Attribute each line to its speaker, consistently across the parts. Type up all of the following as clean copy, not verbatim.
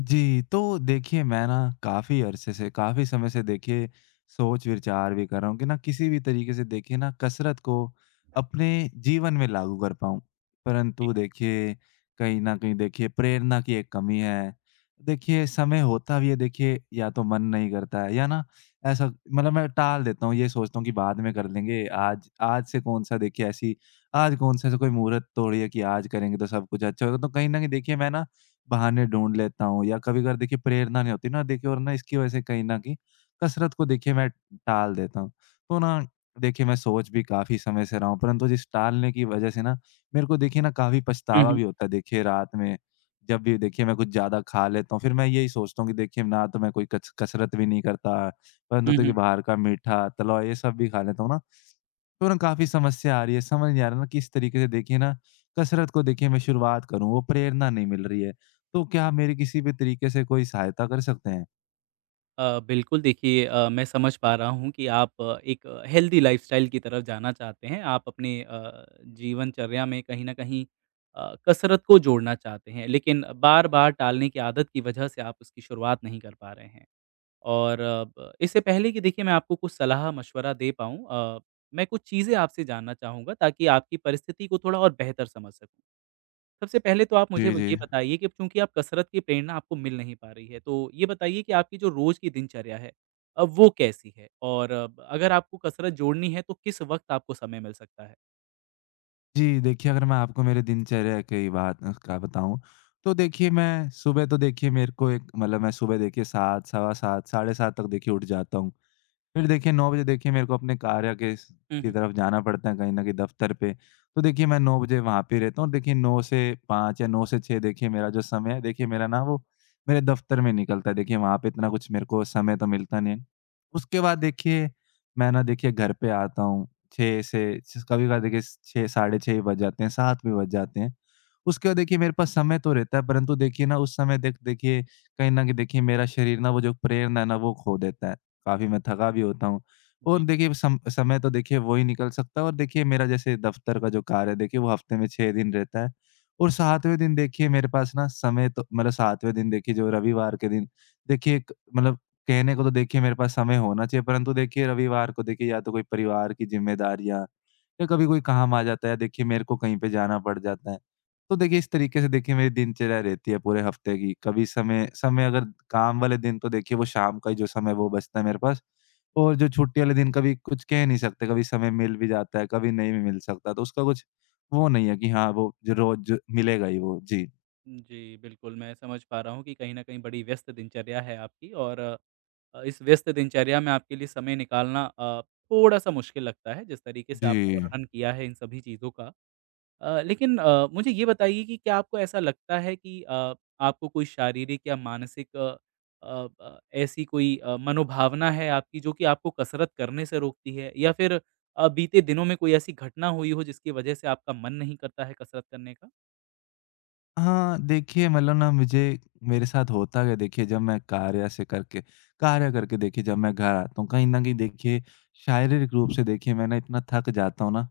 Speaker 1: जी, तो देखिए मैं ना काफ़ी अरसे से, काफ़ी समय से देखिए सोच-विचार भी कर रहा हूँ कि ना किसी भी तरीके से देखिए ना कसरत को अपने जीवन में लागू कर पाऊँ। परंतु देखिए, कहीं न कहीं देखिए प्रेरणा की एक कमी है। देखिए समय होता भी है देखिए, या तो मन नहीं करता है या ना ऐसा मतलब मैं टाल देता हूँ, ये सोचता हूँ कि बाद में कर लेंगे। आज आज से कौन-सा देखिए ऐसी आज कौन-सा ऐसा कोई मुहूर्त तोड़ी है कि आज करेंगे तो सब कुछ अच्छा होगा। तो कहीं न कहीं देखिए मैं ना बहाने ढूँढ लेता हूँ, या कभी-कभार देखिए प्रेरणा नहीं होती ना देखिए, और ना इसकी वजह से कहीं न कहीं कसरत को देखिए मैं टाल देता हूँ। तो ना देखिए मैं सोच भी काफ़ी समय से रहा हूँ, परंतु जिस टालने की वजह से ना मेरे को देखिए ना काफ़ी
Speaker 2: हुँ,
Speaker 1: पछतावा
Speaker 2: हुँ।
Speaker 1: भी होता है देखिए रात में। जब भी देखिए मैं कुछ ज़्यादा खा लेता हूँ, फिर मैं यही सोचता हूँ कि देखिए ना तो मैं कोई कच कसरत भी नहीं करता, परंतु
Speaker 2: हुँ, हुँ।
Speaker 1: देखिए बाहर का मीठा, तला हुआ ये सब भी खा लेता हूँ ना। तो ना काफ़ी समस्या आ रही है, समझ नहीं आ रहा ना किस तरीके से देखिए ना कसरत को देखिए मैं शुरुआत करूँ, वो प्रेरणा नहीं मिल रही है। तो क्या आप मेरी किसी भी तरीके से कोई सहायता कर सकते हैं?
Speaker 2: बिल्कुल देखिए, मैं समझ पा रहा हूँ कि आप एक हेल्दी लाइफ़स्टाइल की तरफ जाना चाहते हैं। आप अपने जीवनचर्या में कहीं न कहीं कसरत को जोड़ना चाहते हैं, लेकिन बार-बार टालने की आदत की वजह से आप उसकी शुरुआत नहीं कर पा रहे हैं। और अब इससे पहले कि देखिए मैं आपको कुछ सलाह-मशवरा दे पाऊँ, मैं कुछ चीज़ें आपसे जानना चाहूँगा ताकि आपकी परिस्थिति को थोड़ा और बेहतर समझ सकूँ। सबसे पहले तो आप
Speaker 1: जी,
Speaker 2: मुझे ये
Speaker 1: जी।
Speaker 2: बताइए कि चूँकि आप कसरत की प्रेरणा आपको मिल नहीं पा रही है, तो ये बताइए कि आपकी जो रोज़ की दिनचर्या है, वो कैसी है? और अब अगर आपको कसरत जोड़नी है, तो किस वक़्त आपको समय मिल सकता है?
Speaker 1: जी, देखिए अगर मैं आपको मेरे दिनचर्या की बात का बताऊँ, तो देखिए मैं सुबह तो देखिए मेरे को एक मतलब मैं सुबह देखिए 7, सवा 7, साढ़े 7 तक देखिए उठ जाता हूँ। फिर देखिए 9 बजे देखिए मेरे को अपने कार्य के स
Speaker 2: हुँ,
Speaker 1: की
Speaker 2: हुँ।
Speaker 1: तरफ जाना पड़ता है, कहीं न कहीं दफ़्तर पे। तो देखिए मैं 9 बजे वहाँ पे रहता हूँ, और देखिए 9 से 5 या 9 से 6 देखिए मेरा जो समय है देखिए मेरा ना वो मेरे दफ़्तर में निकलता है। देखिए वहाँ पे इतना कुछ मेरे को समय तो मिलता नहीं है। उसके बाद देखिए मैं ना देखिए घर पे आता हूँ 6 से स कभी-कभार देखिए 6, साढ़े 6 बज जाते हैं, 7 भी बज जाते हैं। उसके बाद देखिए मेरे पास समय तो रहता है, परंतु देखिए ना उस समय देखिए कहीं न कहीं देखिए मेरा शरीर ना वो जो प्रेरणा है ना वो खो देता है। काफ़ी मैं थका भी होता हूँ। और
Speaker 2: जी।
Speaker 1: देखिए सम समय तो देखिए वो ही निकल सकता है, और देखिए मेरा जैसे दफ़्तर का जो कार्य है देखिए वो हफ़्ते में 6 दिन रहता है। और 7वें दिन देखिए मेरे पास ना समय तो मतलब 7वें दिन देखिए जो रविवार के दिन देखिए एक मतलब कहने को तो देखिए मेरे पास समय होना चाहिए, परंतु देखिए रविवार को देखिए या तो कोई परिवार की ज़िम्मेदारियाँ, या कभी कोई काम आ जाता है देखिए मेरे को कहीं पे जाना पड़ जाता है। तो देखिए इस तरीके से देखिए मेरी दिनचर्या रहती है पूरे हफ्ते की। कभी समय समय अगर काम वाले दिन तो देखिए वो शाम का ही जो समय है वो बचता है मेरे पास। और जो छुट्टी वाले दिन कभी कुछ कह नहीं सकते, कभी समय मिल भी जाता है, कभी नहीं भी मिल सकता। तो उसका कुछ वो नहीं है कि हाँ, वो जो रोज़ मिलेगा ही वो। जी।
Speaker 2: जी, बिल्कुल, मैं समझ पा रहा हूँ कि कहीं न कहीं बड़ी व्यस्त दिनचर्या है आपकी, और इस व्यस्त दिनचर्या में आपके लिए समय निकालना थोड़ा-सा मुश्किल लगता है, जिस तरीके से आपने
Speaker 1: जी।
Speaker 2: वर्णन किया है इन सभी चीज़ों का। लेकिन मुझे ये बताइए कि क्या आपको ऐसा लगता है कि आपको कोई शारीरिक या मानसिक अ अ, ब ऐसी कोई मनोभावना है आपकी जो कि आपको कसरत करने से रोकती है? या फिर बीते दिनों में कोई ऐसी घटना हुई हो जिसकी वजह से आपका मन नहीं करता है कसरत करने का?
Speaker 1: हाँ, देखिए मतलब ना मुझे मेरे साथ होता क्या देखिए, जब मैं कार्य करके देखिए जब मैं घर आता हूँ, कहीं न कहीं देखिए शारीरिक रूप से देखिए मैं ना इतना थक जाता हूँ ना,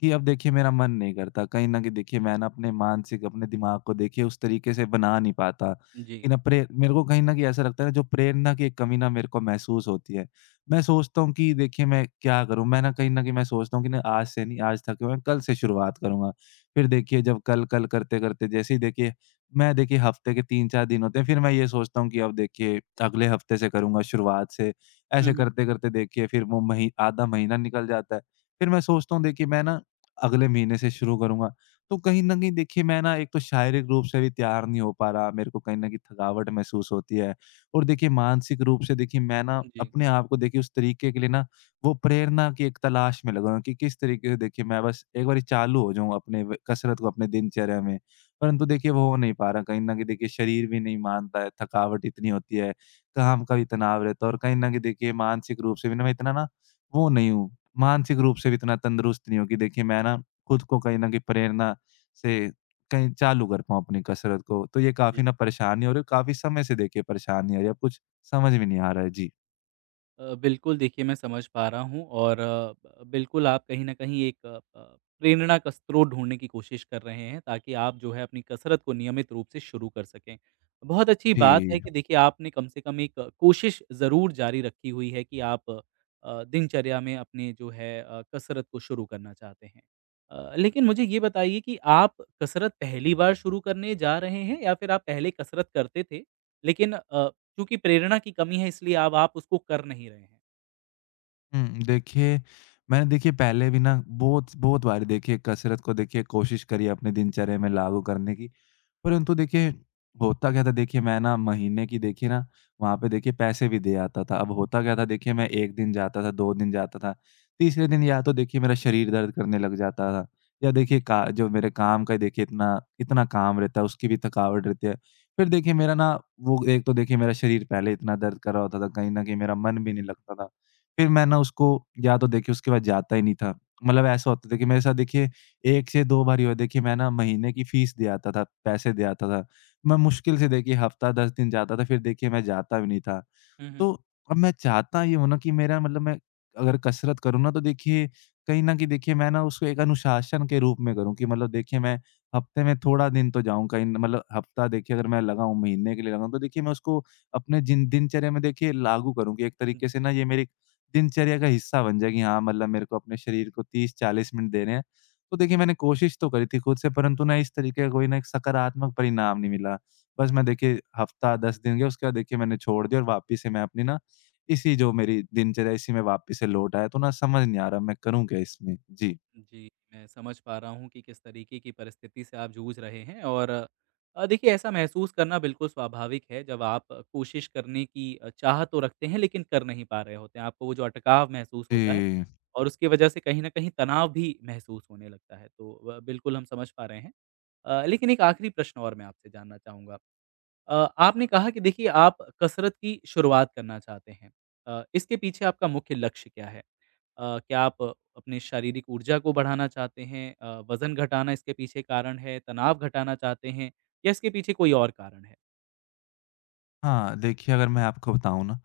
Speaker 1: कि अब देखिए मेरा मन नहीं करता। कहीं न कहीं देखिए मैं ना अपने दिमाग को देखिए उस तरीके से बना नहीं पाता,
Speaker 2: जी।
Speaker 1: कि ना प्रे मेरे को कहीं न कहीं ऐसा लगता है ना जो प्रेरणा की एक कमी ना मेरे को महसूस होती है। मैं सोचता हूँ कि देखिए मैं क्या करूँ? मैं ना कहीं न कहीं मैं सोचता हूँ कि ना आज से नहीं, आज थके हुए हैं, कल से शुरुआत करूँगा। फिर देखिए जब कल-कल करते-करते जैसे ही देखिए मैं देखिए हफ्ते के 3-4 दिन होते हैं, फिर मैं ये सोचता हूँ कि अब देखिए अगले हफ्ते से करूँगा शुरुआत से।
Speaker 2: हुँ,
Speaker 1: ऐसे
Speaker 2: हुँ।
Speaker 1: करते-करते देखिए फिर वो मही आधा महीना निकल जाता है। फिर मैं सोचता हूँ देखिए मैं ना अगले महीने से शुरू करूँगा। तो कहीं न कहीं देखिए मैं ना एक तो शारीरिक रूप से भी तैयार नहीं हो पा रहा, मेरे को कहीं न कहीं थकावट महसूस होती है, और देखिए मानसिक रूप से देखिए मैं ना
Speaker 2: जी।
Speaker 1: अपने आप को देखिए उस तरीके के लिए ना वो प्रेरणा की एक तलाश में लगा हूँ कि किस तरीके से देखिए मैं बस एक बारी चालू हो जाऊँ अपने व कसरत को अपने दिनचर्या में। परंतु देखिए वो हो नहीं पा रहा, कहीं न कहीं देखिए शरीर भी नहीं मानता है, थकावट इतनी होती है, काम का भी तनाव रहता है, और कहीं न कहीं देखिए मानसिक रूप से भी ना मैं इतना ना वो नहीं हूँ, मानसिक रूप से भी इतना तंदुरुस्त नहीं हूँ कि देखिए मैं ना खुद को कहीं न कहीं प्रेरणा से कहीं चालू कर पाऊँ अपनी कसरत को। तो ये
Speaker 2: जी,
Speaker 1: काफ़ी ना परेशानी हो रही है, काफ़ी समय से देखिए परेशानी आ रही है, अब कुछ समझ में नहीं आ रहा है। जी।
Speaker 2: बिल्कुल देखिए, मैं समझ पा रहा हूँ, और अ, ब बिल्कुल आप कहीं न कहीं एक अ, प प्रेरणा का स्रोत ढूँढने की कोशिश कर रहे हैं ताकि आप जो है अपनी कसरत को नियमित रूप से शुरू कर सकें। बहुत अच्छी बात है
Speaker 1: जी।
Speaker 2: कि देखिए आपने कम से कम एक कोशिश ज़रूर जारी रखी हुई है कि आप दिनचर्या में अपने जो है कसरत को शुरू करना चाहते हैं। लेकिन मुझे ये बताइए कि आप कसरत पहली बार शुरू करने जा रहे हैं या फिर आप पहले कसरत करते थे, लेकिन चूँकि प्रेरणा की कमी है इसलिए अब आप उसको कर नहीं रहे हैं।
Speaker 1: देखिए, मैंने देखिए पहले भी ना बहुत बहुत बारी देखिए कसरत को देखिए कोशिश करी है अपने दिनचर्या में लागू करने की। परंतु देखिए, होता क्या था देखिए मैं ना महीने की देखिए ना वहाँ पे देखिए पैसे भी दे आता था। अब होता क्या था देखिए मैं 1 दिन जाता था, 2 दिन जाता था, तीसरे दिन या तो देखिए मेरा शरीर दर्द करने लग जाता था, या देखिए का जो मेरे काम का देखिए इतना इतना काम रहता है उसकी भी थकावट रहती है। फिर देखिए मेरा ना वो एक तो देखिए मेरा शरीर पहले इतना दर्द कर रहा होता था, कहीं न कहीं मेरा मन भी नहीं लगता था। फिर मैं ना उसको या तो देखिए उसके बाद जाता ही नहीं था। मतलब ऐसा होता था कि मेरे साथ देखिए 1 से 2 बार ही हुआ। देखिए मैं ना महीने की फ़ीस दे आता था, पैसे दे आता था। मैं मुश्किल से देखिए हफ़्ता 10 दिन जाता था, फिर देखिए मैं जाता भी नहीं था।
Speaker 2: हुँ, हुँ।
Speaker 1: तो अब मैं चाहता ये हूँ ना कि मेरा मतलब मैं अगर कसरत करूँ ना, तो देखिए कहीं न कहीं देखिए मैं ना उसको एक अनुशासन के रूप में करूँ, कि मतलब देखिए मैं हफ्ते में थोड़ा दिन तो जाऊँ, कहीं न मतलब हफ्ता देखिए अगर मैं लगाऊँ महीने के लिए लगाऊँ तो देखिए मैं उसको अपने जिन दिनचर्या में देखिए लागू करूँ कि एक तरीके से
Speaker 2: जी,
Speaker 1: ना ये मेरी दिनचर्या का हिस्सा बन जाए कि हाँ, मतलब मेरे को अपने शरीर को 30-40 मिनट देने हैं। तो देखिए मैंने कोशिश तो करी थी खुद से, परंतु ना इस तरीके का कोई ना एक सकारात्मक परिणाम नहीं मिला। बस मैं देखिए हफ्ता 10 दिन गया, उसके बाद देखिए मैंने छोड़ दिया, और वापस से मैं अपनी ना इसी जो मेरी दिनचर्या है, इसी में वापस से लौट आया। तो ना समझ नहीं आ रहा मैं करूँ क्या इसमें? जी।
Speaker 2: जी, मैं समझ पा रहा हूँ कि किस तरीके की परिस्थिति से आप जूझ रहे हैं, और देखिए ऐसा महसूस करना बिल्कुल स्वाभाविक है जब आप कोशिश करने की चाह तो रखते हैं लेकिन कर नहीं पा रहे होते हैं। आपको वो जो अटकाव महसूस होता है
Speaker 1: जी।
Speaker 2: और उसकी वजह से कहीं न कहीं तनाव भी महसूस होने लगता है। तो बिल्कुल हम समझ पा रहे हैं। लेकिन एक आखिरी प्रश्न और मैं आपसे जानना चाहूँगा। आपने कहा कि देखिए आप कसरत की शुरुआत करना चाहते हैं। इसके पीछे आपका मुख्य लक्ष्य क्या है? क्या आप अपने शारीरिक ऊर्जा को बढ़ाना चाहते हैं? वज़न घटाना इसके पीछे कारण है? तनाव घटाना चाहते हैं? या इसके पीछे कोई और कारण है?
Speaker 1: हाँ, देखिए अगर मैं आपको बताऊँ ना,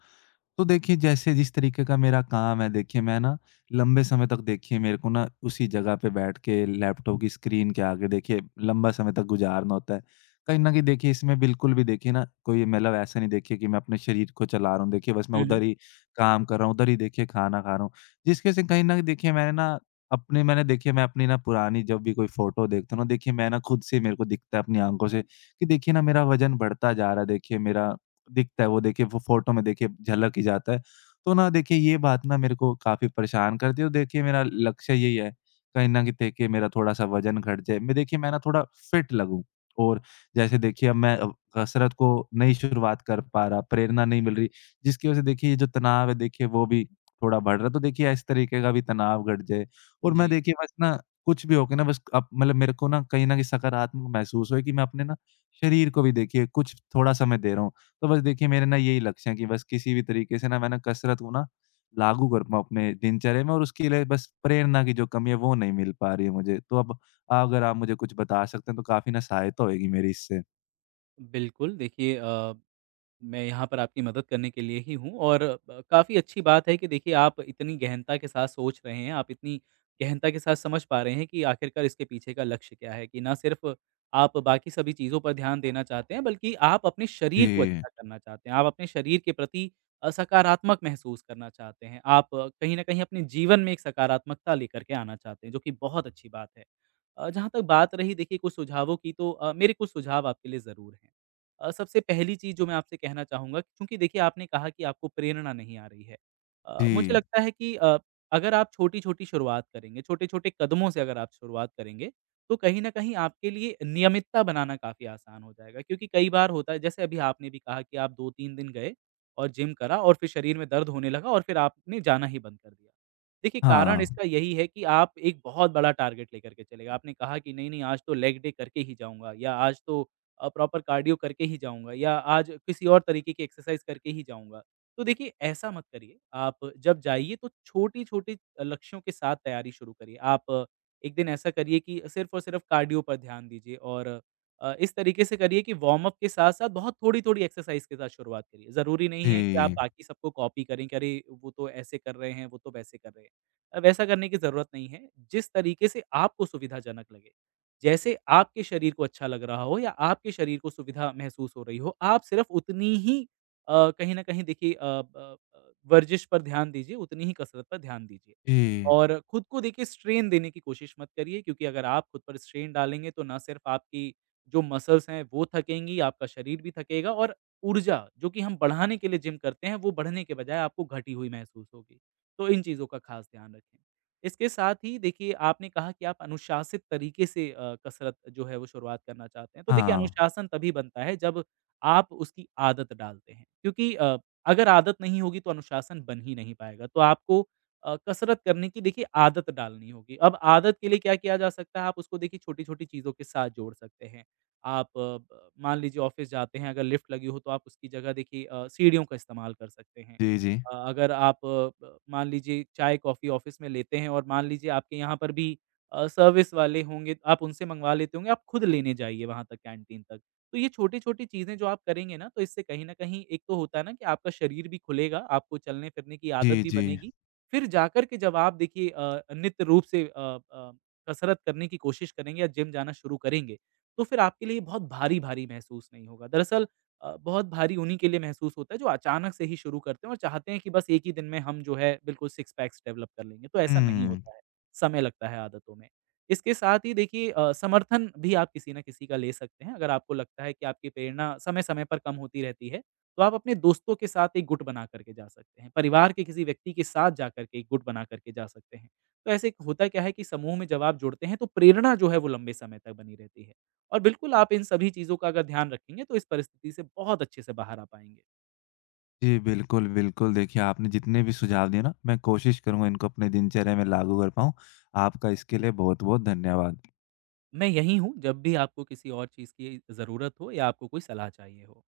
Speaker 1: तो देखिए जैसे जिस तरीके का मेरा काम है देखिए मैं ना लंबे समय तक देखिए मेरे को ना उसी जगह पे बैठ के लैपटॉप की स्क्रीन के आगे देखिए लंबा समय तक गुज़ारना होता है। कहीं न कहीं देखिए इसमें बिल्कुल भी देखिए ना कोई मतलब ऐसा नहीं देखिए कि मैं अपने शरीर को चला रहा हूँ, देखिए बस मैं
Speaker 2: हुँ, हुँ।
Speaker 1: उधर ही काम कर रहा हूँ, उधर ही देखिए खाना खा रहा हूँ। जिसकी वज़ह से कहीं न कहीं देखिए मैंने ना अपने मैंने देखिए मैं अपनी ना पुरानी जब भी कोई फ़ोटो देखता हूँ ना देखिए मैं ना खुद से मेरे को दिखता है अपनी आँखों से कि देखिए ना मेरा वज़न बढ़ता जा रहा है, देखिए मेरा दिखता है वो देखिए वो फ़ोटो में देखिए झलक ही जाता है। तो ना देखिए ये बात ना मेरे को काफ़ी परेशान करती है, और देखिए मेरा लक्ष्य यही है, कहीं न कहीं देखिए मेरा थोड़ा-सा वज़न घट जाए। मैं देखिए मैं ना थोड़ा फ़िट लगूँ, और जैसे देखिए अब मैं कसरत को नई शुरुआत कर पा रहा, प्रेरणा नहीं मिल रही, जिसकी वज़ह से देखिए ये जो तनाव है देखिए वो भी थोड़ा बढ़ रहा है। तो देखिए इस तरीके का भी तनाव घट जाए, और मैं
Speaker 2: जी,
Speaker 1: देखिए बस ना कुछ भी हो के ना बस अब मतलब मेरे को ना कहीं न कहीं सकारात्मक महसूस हो कि मैं अपने ना शरीर को भी देखिए कुछ थोड़ा समय दे रहा हूँ। तो बस देखिए मेरे ना यही लक्ष्य है कि बस किसी भी तरीके से ना मैं ना कसरत को ना लागू कर पाऊँ अपने दिनचर्या में, और उसके लिए बस प्रेरणा की जो कमी है वो नहीं मिल पा रही है मुझे। तो अब अगर आप मुझे कुछ बता सकते हैं तो काफ़ी ना सहायता होएगी मेरी इससे।
Speaker 2: बिल्कुल देखिए, मैं यहाँ पर आपकी मदद करने के लिए ही हूँ, और काफ़ी अच्छी बात है कि देखिए आप इतनी गहनता के साथ सोच रहे हैं, आप इतनी गहनता के साथ समझ पा रहे हैं कि आखिरकार इसके पीछे का लक्ष्य क्या है, कि ना सिर्फ़ आप बाकी सभी चीज़ों पर ध्यान देना चाहते हैं, बल्कि आप अपने शरीर को
Speaker 1: जी,
Speaker 2: अच्छा करना चाहते हैं, आप अपने शरीर के प्रति सकारात्मक महसूस करना चाहते हैं। आप कहीं न कहीं अपने जीवन में एक सकारात्मकता लेकर के आना चाहते हैं, जो कि बहुत अच्छी बात है। जहाँ तक बात रही देखिए कुछ सुझावों की, तो मेरे कुछ सुझाव आपके लिए ज़रूर हैं। सबसे पहली चीज़ जो मैं आपसे कहना चाहूँगा, क्योंकि देखिए आपने कहा कि आपको प्रेरणा नहीं आ रही है।
Speaker 1: जी।
Speaker 2: मुझे लगता है कि अगर आप छोटी-छोटी शुरुआत करेंगे, छोटे-छोटे कदमों से अगर आप शुरुआत करेंगे, तो कहीं न कहीं आपके लिए नियमितता बनाना काफ़ी आसान हो जाएगा। क्योंकि कई बार होता है, जैसे अभी आपने भी कहा कि आप 2-3 दिन गए और जिम करा और फिर शरीर में दर्द होने लगा और फिर आपने जाना ही बंद कर दिया। देखिए कारण
Speaker 1: हाँ।
Speaker 2: इसका यही है कि आप एक बहुत बड़ा टारगेट लेकर के चले गए। आपने कहा कि नहीं, नहीं आज तो लेग डे करके ही जाऊँगा, या आज तो प्रॉपर कार्डियो करके ही जाऊँगा, या आज किसी और तरीके की एक्सरसाइज़ करके ही जाऊँगा। तो देखिए ऐसा मत करिए, आप जब जाइए तो छोटे-छोटे लक्ष्यों के साथ तैयारी शुरू करिए। आप एक दिन ऐसा करिए कि सिर्फ़ और सिर्फ़ कार्डियो पर ध्यान दीजिए, और इस तरीके से करिए कि वार्म अप के साथ-साथ बहुत थोड़ी-थोड़ी एक्सरसाइज़ के साथ शुरुआत करिए। ज़रूरी नहीं है कि आप
Speaker 1: जी,
Speaker 2: बाकी सबको कॉपी करें कि अरे! वो तो ऐसे कर रहे हैं, वो तो वैसे कर रहे हैं। वैसा करने की ज़रूरत नहीं है, जिस तरीके से आपको सुविधाजनक लगे। जैसे आपके शरीर को अच्छा लग रहा हो या आपके शरीर को सुविधा महसूस हो रही हो, आप सिर्फ़ उतनी ही कहीं न कहीं देखिए वर्जिश पर ध्यान दीजिए, उतनी ही कसरत पर ध्यान दीजिए।
Speaker 1: जी।
Speaker 2: और खुद को देखिए स्ट्रेन देने की कोशिश मत करिए, क्योंकि अगर आप खुद पर स्ट्रेन डालेंगे तो ना सिर्फ़ आपकी जो मसल्स हैं वो थकेंगी, आपका शरीर भी थकेगा, और ऊर्जा जो कि हम बढ़ाने के लिए जिम करते हैं, वो बढ़ने के बजाय आपको घटी हुई महसूस होगी। तो इन चीज़ों का ख़ास ध्यान रखें। इसके साथ ही देखिए आपने कहा कि आप अनुशासित तरीके से कसरत जो है वो शुरुआत करना चाहते हैं। तो देखिए
Speaker 1: हाँ।
Speaker 2: अनुशासन तभी बनता है जब आप उसकी आदत डालते हैं, क्योंकि अगर आदत नहीं होगी तो अनुशासन बन ही नहीं पाएगा। तो आपको कसरत करने की देखिए आदत डालनी होगी। अब आदत के लिए क्या किया जा सकता है, आप उसको देखिए छोटी-छोटी चीज़ों के साथ जोड़ सकते हैं। आप अ, ब मान लीजिए ऑफ़िस जाते हैं, अगर लिफ्ट लगी हो तो आप उसकी जगह देखिए सीढ़ियों का इस्तेमाल कर सकते हैं।
Speaker 1: जी, जी।
Speaker 2: अगर आप ब मान लीजिए चाय, कॉफ़ी ऑफ़िस में लेते हैं, और मान लीजिए आपके यहाँ पर भी सर्विस वाले होंगे, आप उनसे मंगवा लेते होंगे, आप खुद लेने जाइए वहाँ तक, कैंटीन तक। तो ये छोटी-छोटी चीज़ें जो आप करेंगे ना, तो इससे कहीं न कहीं एक तो होता है ना कि आपका शरीर भी खुलेगा, आपको चलने-फिरने की आदत
Speaker 1: जी,
Speaker 2: भी
Speaker 1: जी।
Speaker 2: बनेगी। फिर जाकर के जब आप देखिए नित्य रूप से कसरत करने की कोशिश करेंगे या जिम जाना शुरू करेंगे, तो फिर आपके लिए बहुत भारी-भारी महसूस नहीं होगा। दरअसल बहुत भारी उन्हीं के लिए महसूस होता है जो अचानक से ही शुरू करते हैं और चाहते हैं कि बस एक ही दिन में हम जो है बिल्कुल सिक्स पैक्स डेवलप कर लेंगे। तो ऐसा नहीं
Speaker 1: हुँ।
Speaker 2: होता है, समय लगता है आदतों में। इसके साथ ही देखिए समर्थन भी आप किसी न किसी का ले सकते हैं, अगर आपको लगता है कि आपकी प्रेरणा समय-समय पर कम होती रहती है, तो आप अपने दोस्तों के साथ एक गुट बना कर के जा सकते हैं, परिवार के किसी व्यक्ति के साथ जाकर के एक गुट बना कर के जा सकते हैं। तो ऐसे होता क्या है कि समूह में जब आप जुड़ते हैं तो प्रेरणा जो है वो लंबे समय तक बनी रहती है। और बिल्कुल आप इन सभी चीज़ों का अगर ध्यान रखेंगे तो इस परिस्थिति से बहुत अच्छे से बाहर आ पाएँगे।
Speaker 1: जी, बिल्कुल, बिल्कुल। देखिए आपने जितने भी सुझाव दिए ना मैं कोशिश करूँगा इनको अपने दिनचर्या में लागू कर पाऊँ। आपका इसके लिए बहुत-बहुत धन्यवाद।
Speaker 2: मैं यहीं हूँ, जब भी आपको किसी और चीज़ की ज़रूरत हो या आपको कोई सलाह चाहिए हो।